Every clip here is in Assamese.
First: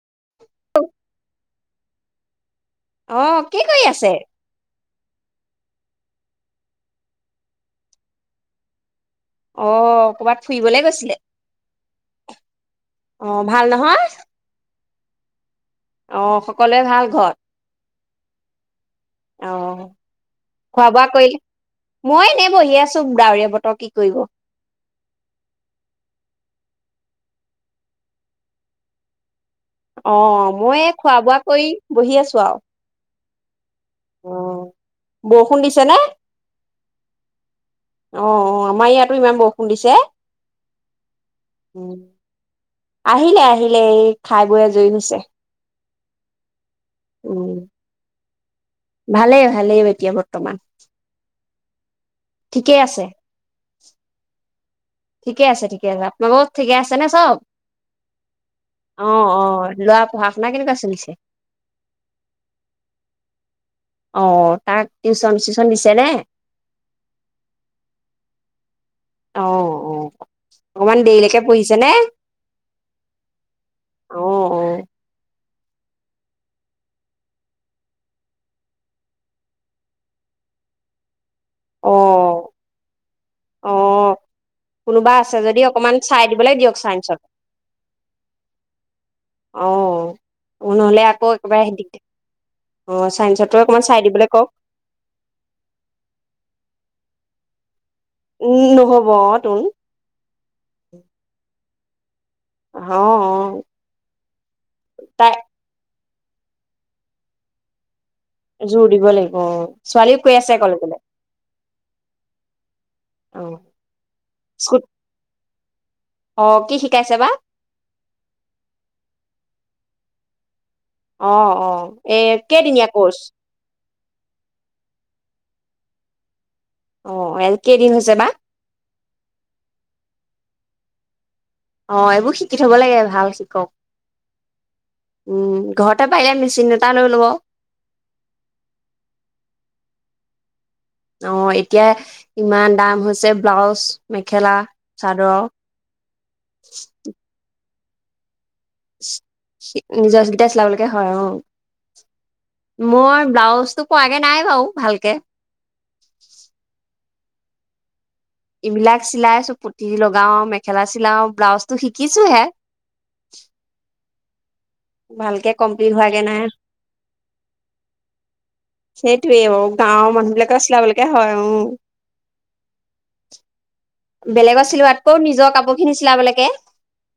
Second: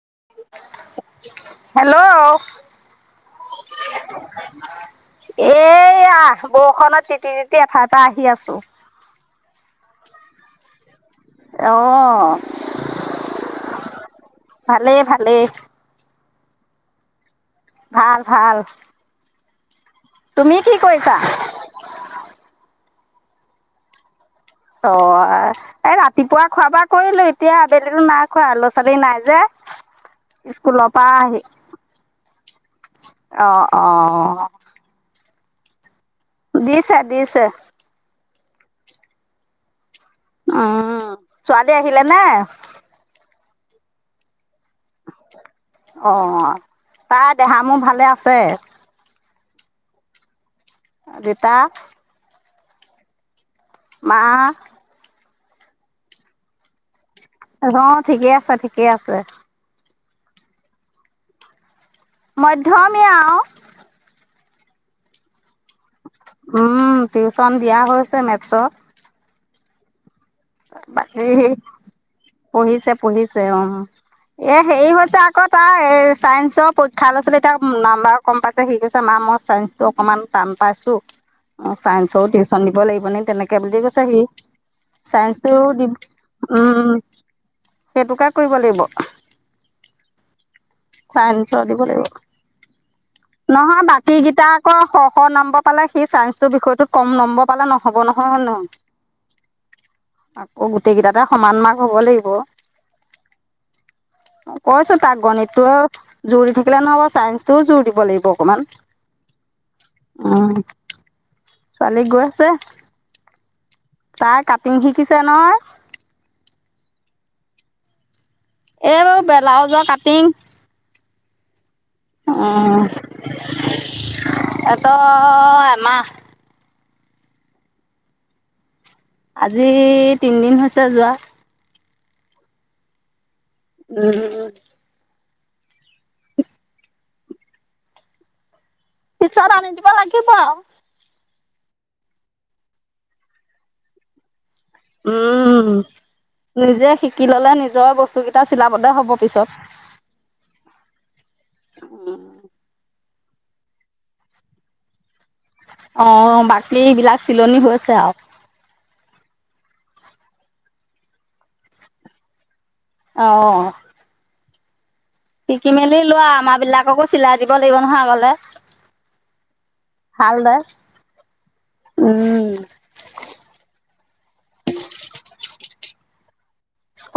হেল্ল' আহ কি কৰি আছে এই আহ বৰষুণত তিতি তিতি এঠাই পৰা আহি আছো অ ক'বাত ফুৰিবলে গৈছিলে অ' অ ভাল নহয় ভালেই ভালেই অ সকলোৱে ভাল ঘৰ ভাল ভাল অ তুমি কি খোৱা বোৱা কৰিছা কৰিলে মই এনে বহি আছো চু ডাৱৰীয়া বতৰ কি কৰিব অ এই ৰাতিপুৱা খোৱা বোৱা কৰিলো এতিয়া আবেলিতো নাই খোৱা ল'ৰা ছোৱালী নাই যে অ মই স্কুলৰ পৰা খোৱা বোৱা কৰি বহি আছো আৰু অ অঁ অ বৰষুণ দিছে নে দিছে দিছে অ অ আমাৰ ইয়াতো ইমান বৰষুণ দিছে উম ছোৱালী উম আহিলে নে আহিলে আহিলে এই খাই বৈ আজৰি হৈছে। অ তাই উম দেহা মোৰ ভালে আছে ভালেই ভালেই এতিয়া বৰ্তমান দেটা ঠিকেই আছে মাআ ঠিকে আছে ঠিক আছে আপোনালোক ঠিকে আছে। নে চব ৰ ঠিকে আছে ঠিকে অ আছে। অ ল'ৰা পঢ়া শুনা কেনেকুৱা চলিছে। মধ্যমীয়া অ অ তাক টিউশন উম টিউচন দিয়া হৈছে মেথছত অ অঔ বাকী পঢ়িছে পঢ়িছে অ অ এ হেৰি হৈছে আকত তাৰ এ চাইন্সৰ পৰীক্ষা লৰা ছালে এতিয়া নাম্বাৰ কম পাইছে সিক কৈছে মা মই চাইন্সতটো অকমান টান পাইছো। অ চাইন্সৰ টিউচন দিব লাগিব নে? তেনেকে অ বুলি কৈছ সি? কোনোবা আছে যদি আস্তেউ দিম অকমান চাই দিবলৈ উ উ দিয়ক চাইন্সত সেইটো কে কৰিব লাগিব। অ নহলে আকৌ চাইন্স একেবাৰে দিব দিগদাৰ। লাগিব অ চাইন্সতো অকমান নহয় চাই বাকী দিবলৈ কেইট কওক আকৌ শ শ নম্বৰ পালে সেই চাইন্সটোৰ বিষয়টোত। কম নম্বব পালে নহ। হ'ব নহয় উম নহয় নহব অ তোন আকৌ গোটেইকেইটাতে সমান মাক হ'ব লাগিব আহ অ তাই ত জুৰি থাকিলে নহ'ব চাইন্স টোও জোৰ দিব লাগিব। অকমান জোৰ দিব লাগিব অ ছোৱালীও কৈ উম আছে কলে বোলে। ছোৱালী গৈ আছে। তাই কাটিং স্কুট শিকিছে নহয়। অ কি শিকাইছে বা। এইবাৰ ব্লাউজৰ কাটিং। অ অ এ উ কেইদিনীয়া কৰ্চ এটা। বা এমাহ। অ এল কেইদিন হৈছে বা আজি তিনদিন হৈছে যোৱা। অ এইবোৰ শিকি থব লাগে ভাল। উম উ উম ঘৰতে পাৰিলে মেচিন এটা লৈ লব। পিছত আনি দিব লাগিব। অ এতিয়া ইমান দাম হৈছে ব্লাউজ মেখেলা চাদৰ উম নিজে শিকি ললে নিজে। তই বস্তু কেইটা চিলাবলে হ'ব পিছত নিজৰ কেইটা চিলাবলৈকে হয় অ মই ব্লাউজো পোৱাগে নাই বাৰু, ভালকে অ বাকী এই বিলাক চিলনি হৈ আছে আৰু। এইবিলাক চিলাইছো পুতি লগাও, মেখেলা চিলাও, ব্লাউজটো শিকিছো হে। অ ভালকে শিকি কমপ্লিট মেলি হোৱ গে লোৱা নাই, আমাৰ বিলাককো চিলাই দিব লাগিব নহয় আগলে সেইটোৱে ব গাঁৱৰ মানুহ বিলাকৰ ভালদৰে চিলাবলৈকে হয়, উ উম বেলেগত চিলোৱাতকৈ নিজৰ কাপোৰ খিনি লাগে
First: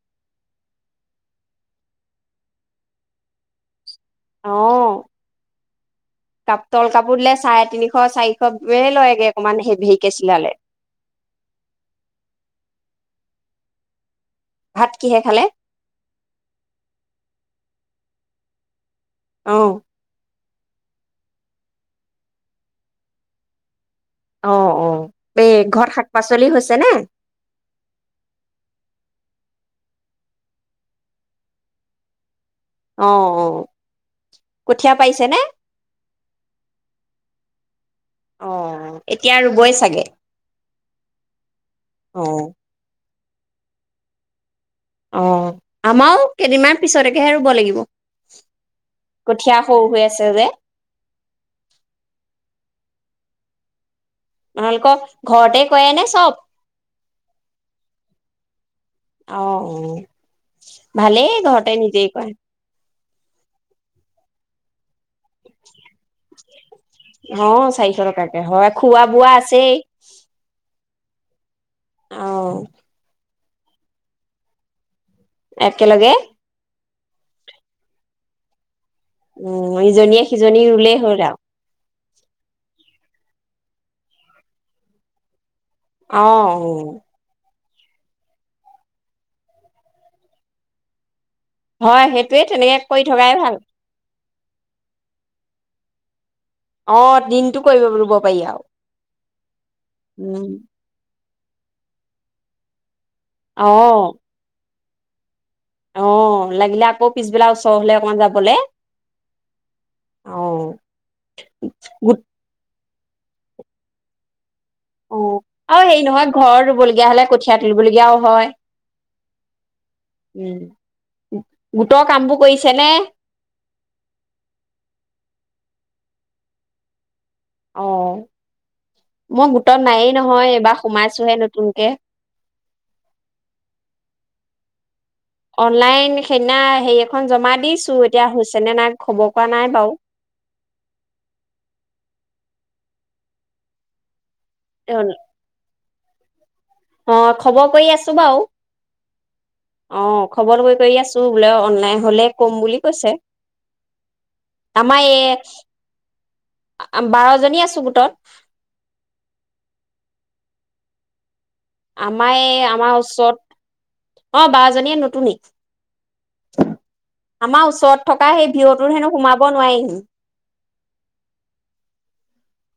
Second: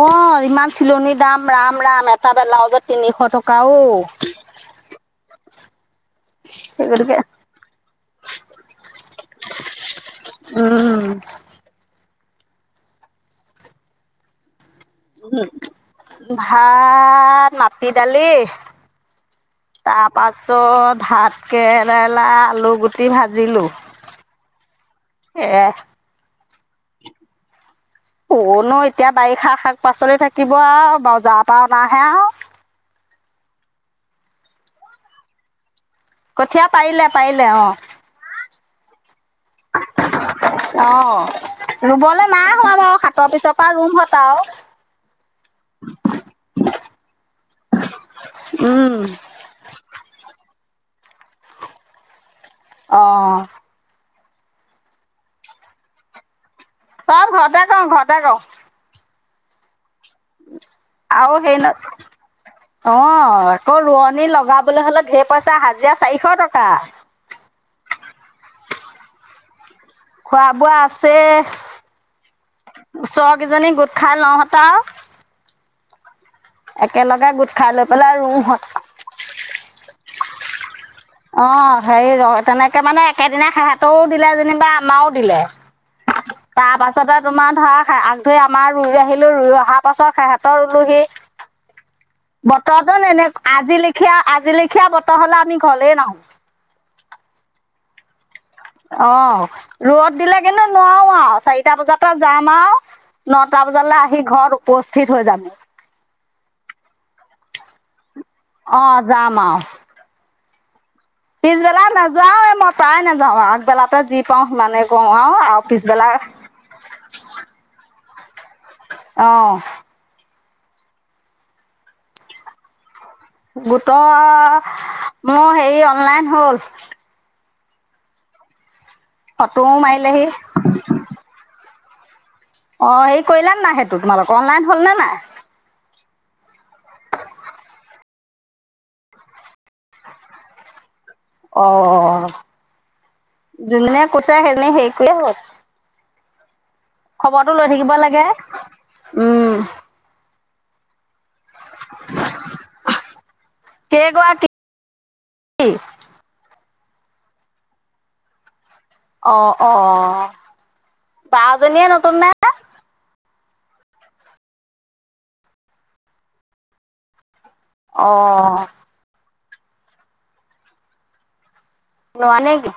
অ ইমান চিলনীৰ দাম ৰাম ৰাম এটা বেলাউজত তিনিশ টকা ও আহ সেই পাতল গতিকে কাপোৰ দিলে চাৰে তিনিশ চাৰিশ লয়গে অকমান হেভিকে চিলালে উম ভাত কিহে খালে ভাত মা মাটি দালি অ তাৰ পাচ পাছত ভাত কেৰেলা, আলু গুটি ভাজিলোঁ অ অ, এই ঘৰত শাক পাচলি হৈ ছেনে? কৰনো এতিয়া বাৰিষা শাক পাচলি থাকিব আৰু বজাৰ পৰা অনা হে আৰু। অ, কঠীয়া পাৰিছে নে? কঠীয়া পাৰিলে পাৰিলে অ। অ। এতিয়া ৰুবই চাগে অ, অ ৰুবলৈ নাই হোৱা বাৰু হাটৰ পিছৰপৰা ৰুম হ আৰু। অ, আমাৰো কেইদিনমান পিছতকেহে ৰুব লাগিব, উম কঠীয়া সৰু হৈ আছে যে। অ। তোমালোকক ঘৰতে কয় নে চব। ছব ঘৰতে কৰো ঘৰতে কৰোঁ। অ। আৰু ভালেই হেৰি ন ঘৰতে নিজেই কয়। অ, আকৌ ৰোৱনী লগাবলৈ হলে ধেৰ পইচা হাজিৰা চাৰিশ টকা। অ চাৰিশ টকাকে হয় খোৱা বোৱা আছেই। খোৱা বোৱা আছে। অ ওচৰত কেইজনী গোট খাই লও এটাও - একেলগে- একেলগে গোট খাই লৈ পেলাই ৰু হত উম, ইজনীয়ে সিজনী ৰুলে অ হেৰি ৰ, তেনেকে মানে সেইদিনা সেহেতেও দিলে যেনিবা আমাৰো দিলে। অ অ তাৰ পাছতে তোমাৰ ধৰা আগ ধৰি আমাৰ ৰুই আহিলো ৰুই অহা পাছত সেহতৰ ৰুলো সি হয় সেইটোৱে তেনেকে বতৰটো কৰি ননে থকাই ভাল আজি লেখীয়া আজি লেখীয়া বতৰ হলে আমি থলে নও অ দিনটো কৰিব ৰুব পাৰি আও। অ, ৰ'দ দিলে কিন্তু নোৱাৰো আও। চাৰিটা বজাতে যাম আও। নটা বজালৈ অ আহি ঘৰত উপস্থিত হৈ যাম। অ লাগিলে আকৌ পিছবেলা ওচৰ হলে অকমান যাব। অ যাম আও। অ' পিছবেলা গোট নাযাওঁ এ মই প্ৰাই নাযাওঁ আও আগবেলাতে যি পাও। অ আৰু হেৰি নহয় ঘৰ ৰুবলগীয়া হলে কঠিয়া তুলিবলগীয়া হয় অহ উম গোটৰ কাম বোৰ কৰিছে নে? গোটৰ মোৰ হেৰি অনলাইন হ'ল। অহ মই ফটোও গোটত নায়েই মাৰিলেহি নহয় এইবাৰ সোমাইছোহে নতুনকে। অ হে কৰিলা নে নাই সেইটো তোমালোক অনলাইন হল নে নাই। অনলাইন সেইদিনা হেৰি এখন জমা দিছো এতিয়া হৈছে নে নাই খবৰ পৰা নাই বাৰু। অ। জোনে [unintelligible] সেনে সেৰি কৰি হত অ খবৰ কৰি থাকিব আছো লাগে বাৰু উম অ। খবৰটো কৰি কৰি আছো। অনলাইন হলে কম বুলি কৈছে কেইগৰাকী আমাৰ ইয় বাৰজনী আছো গোটত। অ অ বাজনীয়ে নতুন নে? আমাৰ এ আমাৰ ওচৰত অ বাৰজনীয়ে নতুনী। আমাৰ ওচৰত থকা হেই অ', পীঅ তোত হেনো সোমাব। [unintelligible] নোৱাৰিম। নোৱানেকি।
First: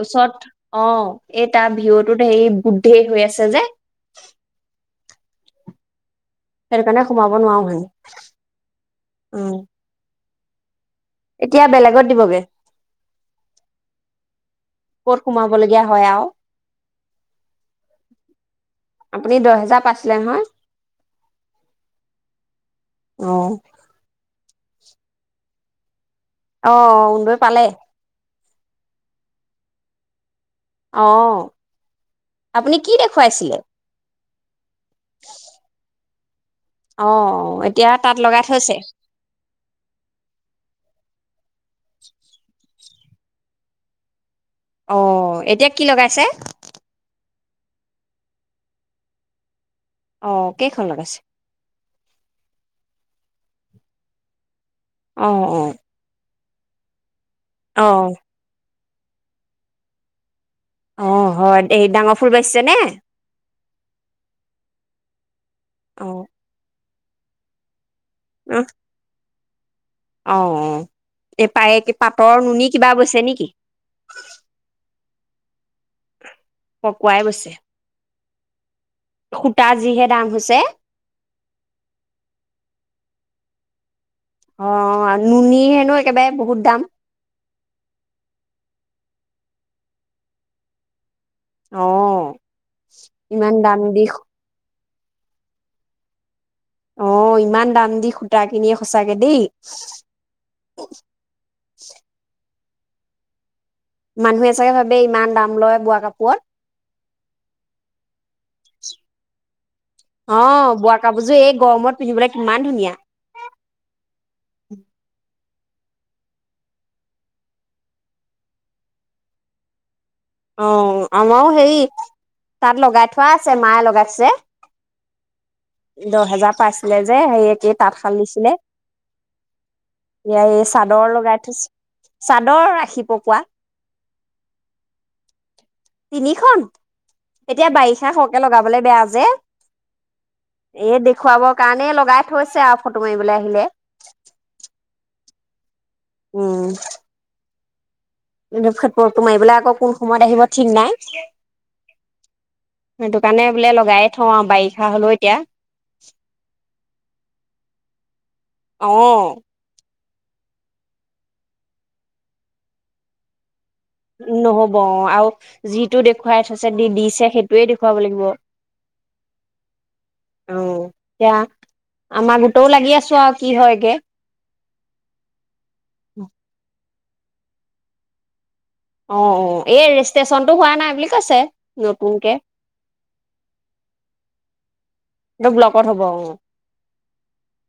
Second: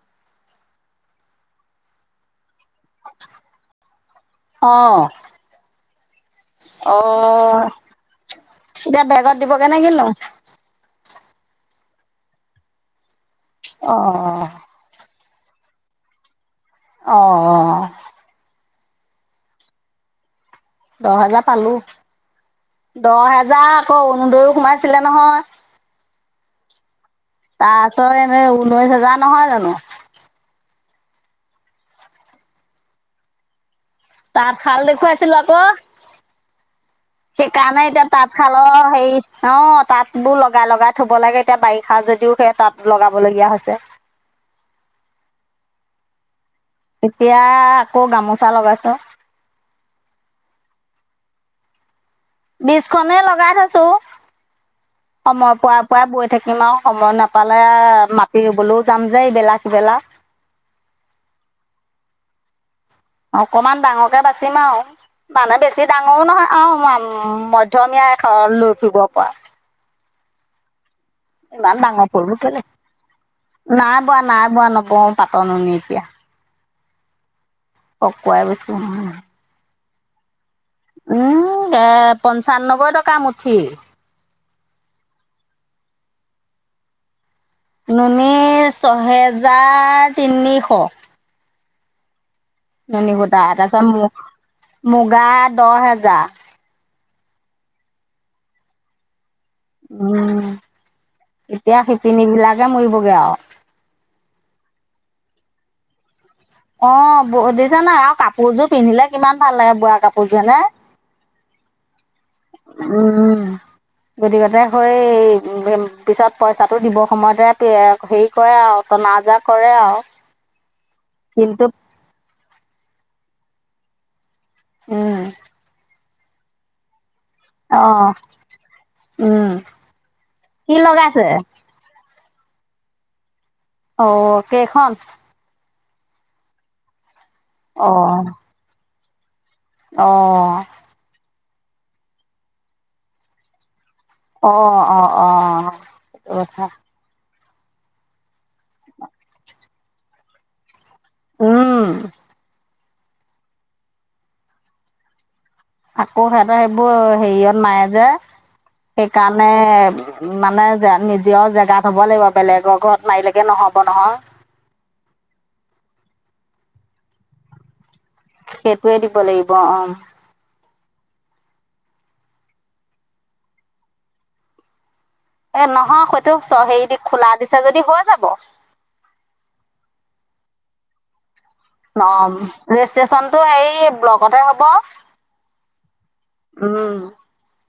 ওচৰত অঁ এই তাৰ ভিউটোত হেৰি [unintelligible] হৈ আছে যে। সেইটো কাৰণে সোমাব অঁ, নোৱাৰো হেনো। এতিয়া বেগত উম দিবগে নে কিনো। এতিয়া বেলেগত দিবগে। অঁ। ক'ত সোমাবলগীয়া হয় আৰু। অঁ অঁ। আপুনি দহ হেজাৰ পাইছিলে নহয়। দহ হেজাৰ পালো, দহ অ হেজাৰ আকৌ অৰুণুদয়ো সোমাইছিলে নহয়। অঁ অঁ। [unintelligible] দইছ হেজাৰ নহয় জানো। অঁ, আপুনি কি দেখুৱাইছিলে। তাত শাল দেখুৱাইছিলো আকৌ। অ সেইকাৰণে এতিয়া তাত লগাই থৈছে তাঁতশালৰ হেৰি অঁ তাঁত বোৰ লগাই লগাই থব লাগে এতিয়া বাৰিষা যদিও সেইয়া তাঁত লগাবলগীয়া হৈছে। অঁ, এতিয়া কি লগাইছে। এতিয়া আকৌ গামোচা লগাইচো। অঁ, কেইখন লগাইছে। বিছ খনে লগাই থৈছো। অ সময় অ [unintelligible] পৰা বৈ। থাকিম আৰু সময় নাপ পালে অ মাতি বোলো যাম যেই বেলাকবেলাক। অঁ হয় এই ডাঙৰ ফুল বাচিছে নে। অকমান ডাঙৰকে বাচিম আৰু মানে বেছি অ ডাঙৰো নহয় আৰু উম, মধ্যমীয়া [unintelligible] লৈ ফুৰিব পৰা। অঁ। ইমান ডাঙৰ ফুল নু কেলে, বৈছে নেকি নাই বোৱা নাই বোৱা নবও। পাতৰ নুনী এতিয়া। পকুৱাই বৈছে। পকুৱাই বৈছো। সূতা যিহে দাম হৈছে। উম এ পঞ্চাননব্বৈ টকা মুঠি। অ, নুনী হেনো একেবাৰে বহুত দাম। নুনী ছহেজাৰ তিনিশ। অঁ। ননী সুতা আটা চামু। [unintelligible] মুগা দহ হাজাৰ। অ, ইমান দাম দি সূতা কিনিয়ে সঁচাকে দেই। উম এতিয়া শিপিনী বিলাক। মৰিব গে আও। মানুহে চাগে ভাবে ইমান দাম লয় বোৱা কাপোৰত। অ, দেখিছা নাই আৰু কাপোৰযোৰ পিন্ধিলে কিমান ভাল লাগে। বোৱা কাপোৰযোৰ অ, হয়নে? বোৱা কাপোৰযোৰ এই গৰমত পিন্ধিবলে। উম! [unintelligible] হৈয়ে। পিছত পইচাটো দিবৰ সময়তে, হেৰি কৰে আৰু টনা আজোৰ কৰে আৰু। অ'! আমাৰো কিন্তু সেই তাঁত লগাই থোৱা আছে, মায়ে লগাইছে। উম! দহ হাজাৰ পাইছিলে যে, সেই অ তাঁত শাল নিছিলে। উম এতিয়া এই কি চাদৰ লগাইছে? লগাই থৈছোঁ। চাদৰ ৰাখিব কোৱা? অ'! কেইখন? তিনিখন। এতিয়া অ বাৰিষা সৰহকে লগাবলৈ বেয়া যে, অ'! এই দেখুৱাবৰ কাৰণে লগাই থৈছে আৰু ফটো মাৰিবলৈ আহিলে। অ'! অ'! অ'! অ'! অ'! উম! খেপৰটো মাৰিবলৈ আকৌ কোন সময়ত আহিব ঠিক নাই। উম! সেইটো কাৰণে বোলে, লগাইয়ে থওঁ আৰু বাৰিষা হলও এতিয়া। আকৌ সিহঁতৰ, সেইবোৰ হেৰিয়ত নাই যে অ সেইকাৰণে। মানে যে, নিজেও জেগা থ'ব লাগিব, বেলেগৰ ঘৰত মাৰিলেগে নহ'ব। নহয় নহ'ব অ'! আৰু যিটো দেখুৱাই থৈছে। দি দিছে সেইটোৱে সেইটোৱে দিব লাগিব। অ'! এতিয়া আমাৰ গোটও লাগি আছোঁ আৰু কি হয়গে। এ, নহয় সইটো চ' হেৰি দি খোলা দিছা যদি হৈ যাব। অ'! অ'! এই ৰেজিষ্ট্ৰেচনটো হোৱা নাই বুলি কৈছে। নতুনকে অ'! ৰেজিষ্টেচনটো সেই ব্লকতে হ'ব। এইটো ব্লকত হ'ব অ উম!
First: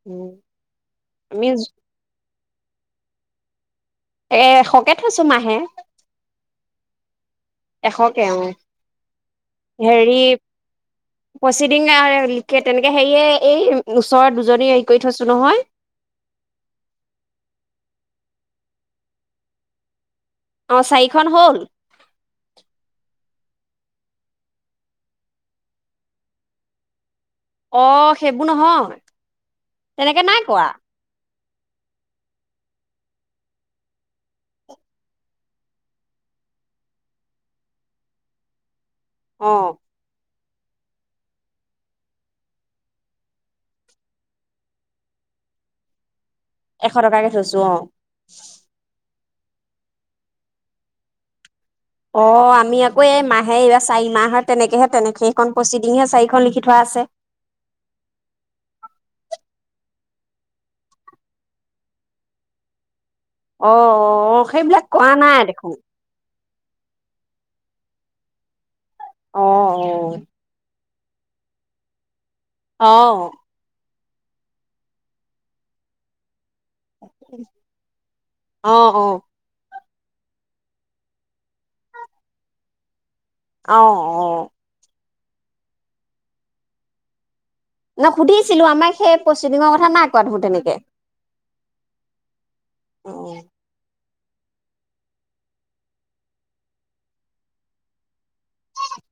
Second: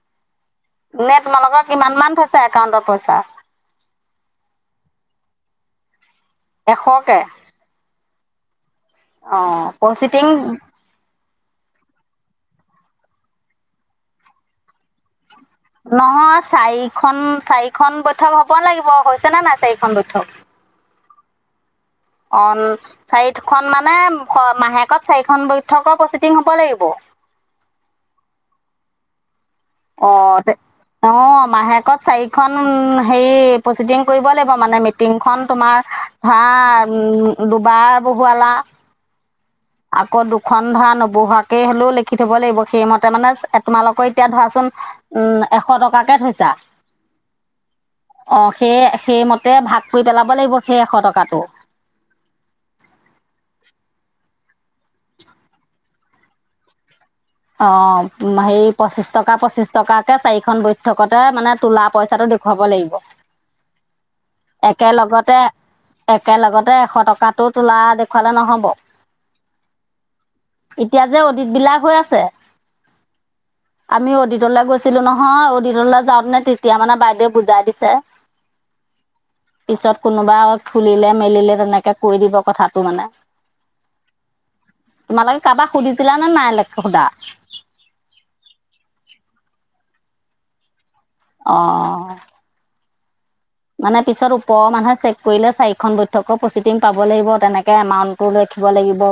উম! নেট আমি নলগোৱা কিমান মান থৈছে? একাউণ্টৰ পইচা এ, এশকে থৈছোঁ মাহে। এশকে? এশকে অ আহ পচিটং। হেৰি প্ৰচিডিং তেনেকে হেৰিয়ে এই ওচৰৰ দুজনী হেৰি কৰি থৈছো নহয়। নহয় চাৰিখন চাৰিখন বৈঠক হ'ব লাগিব হৈছে নে নাই চাৰিখন বৈঠক। অ চাৰিখন হ'ল। খ মানে মাহেকত চাৰিখন বৈঠকৰ প্ৰচিডিং হ'ব লাগিব। অ সেইবোৰ নহয়। অ তেনেকে নাই তে কোৱা অ। মাহেকত চাৰিখন হেৰি প্ৰচিডিং কৰিব লাগিব মানে মিটিংখন তোমাৰ ধৰা দুবাৰ বহুৱালা। অ আকৌ দু খন ধৰা নবহোৱাকে হ'লেও লিখি থব লাগিব সেইমতে মানে তোমালোকৰ এতিয়া ধৰাচোন উম এশ টকাকে। এশ টকাকে থৈছো অ অ সেই সেইমতে ততে ভাগ কৰি পেলাব লাগিব সেই এশ টকাটো। অ আমি আকৌ এই মাহে এইবাৰ চাৰি মাহৰ তেনেকেহে তেনেকেইখন প্ৰচিডিংহে চাৰিখন লিখি থোৱা আছে। অ হে পঁচিশ টকা পঁচিশ টকাকে চাৰিখন বৈঠকতে মানে তোলা পইচাটো দেখুৱাব লাগিব। অ অ সেইবিলাক কোৱা একেলগতে নাই দেখোন একেলগতে। ততে এশ টকাটো তোলা দেখুৱালে নহ'ব। অ অ এতিয়া যে অদিত বিলাক হৈ আছে। আহ আমি অদিতলা গৈছিলো নহয় অদিতললৈ যাওঁ ন এতিয়া মানে বাইদেউ বুজাই দিছে। অ অ পিছত কোনোবা খুলিলে মেলিলে তেনেকে কৈ দিব কথাটো মানে। আহ অ তোমালোকে কাৰোবাক সুধিছিলা নে নাই সোধা ন সুধিছিলো আমাক সেই পচিদিঙৰ কথা নাই কোৱা দেখোন তেনেকে অ অ অ। মানে পিছত ওপৰৰ মানুহে চেক কৰিলে চাৰিখন বৈঠকৰ প্ৰচিটিং পাব লাগিব তেনেকৈ এমাউণ্টটো লিখিব লাগিব।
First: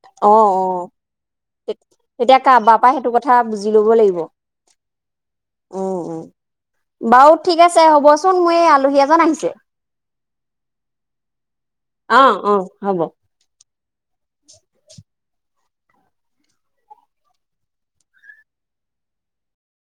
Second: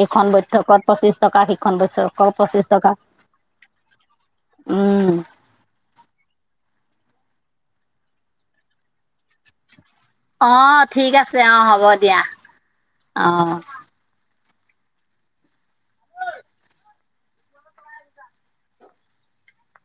এইখন অ অ বৈঠকত পঁচিছ টকা সিখন বৈঠকত তেতিয়া পঁচিছ কাৰোবাৰ টকা পৰা সেইটো কথা বুজি লব লাগিব উম উম। বাৰু ঠিক আছে হ'বচোন মোৰ এই আলহী এজন আহিছে। অ ঠিক আছে অ হ'ব দিয়া অ', অ', হ'ব। অ।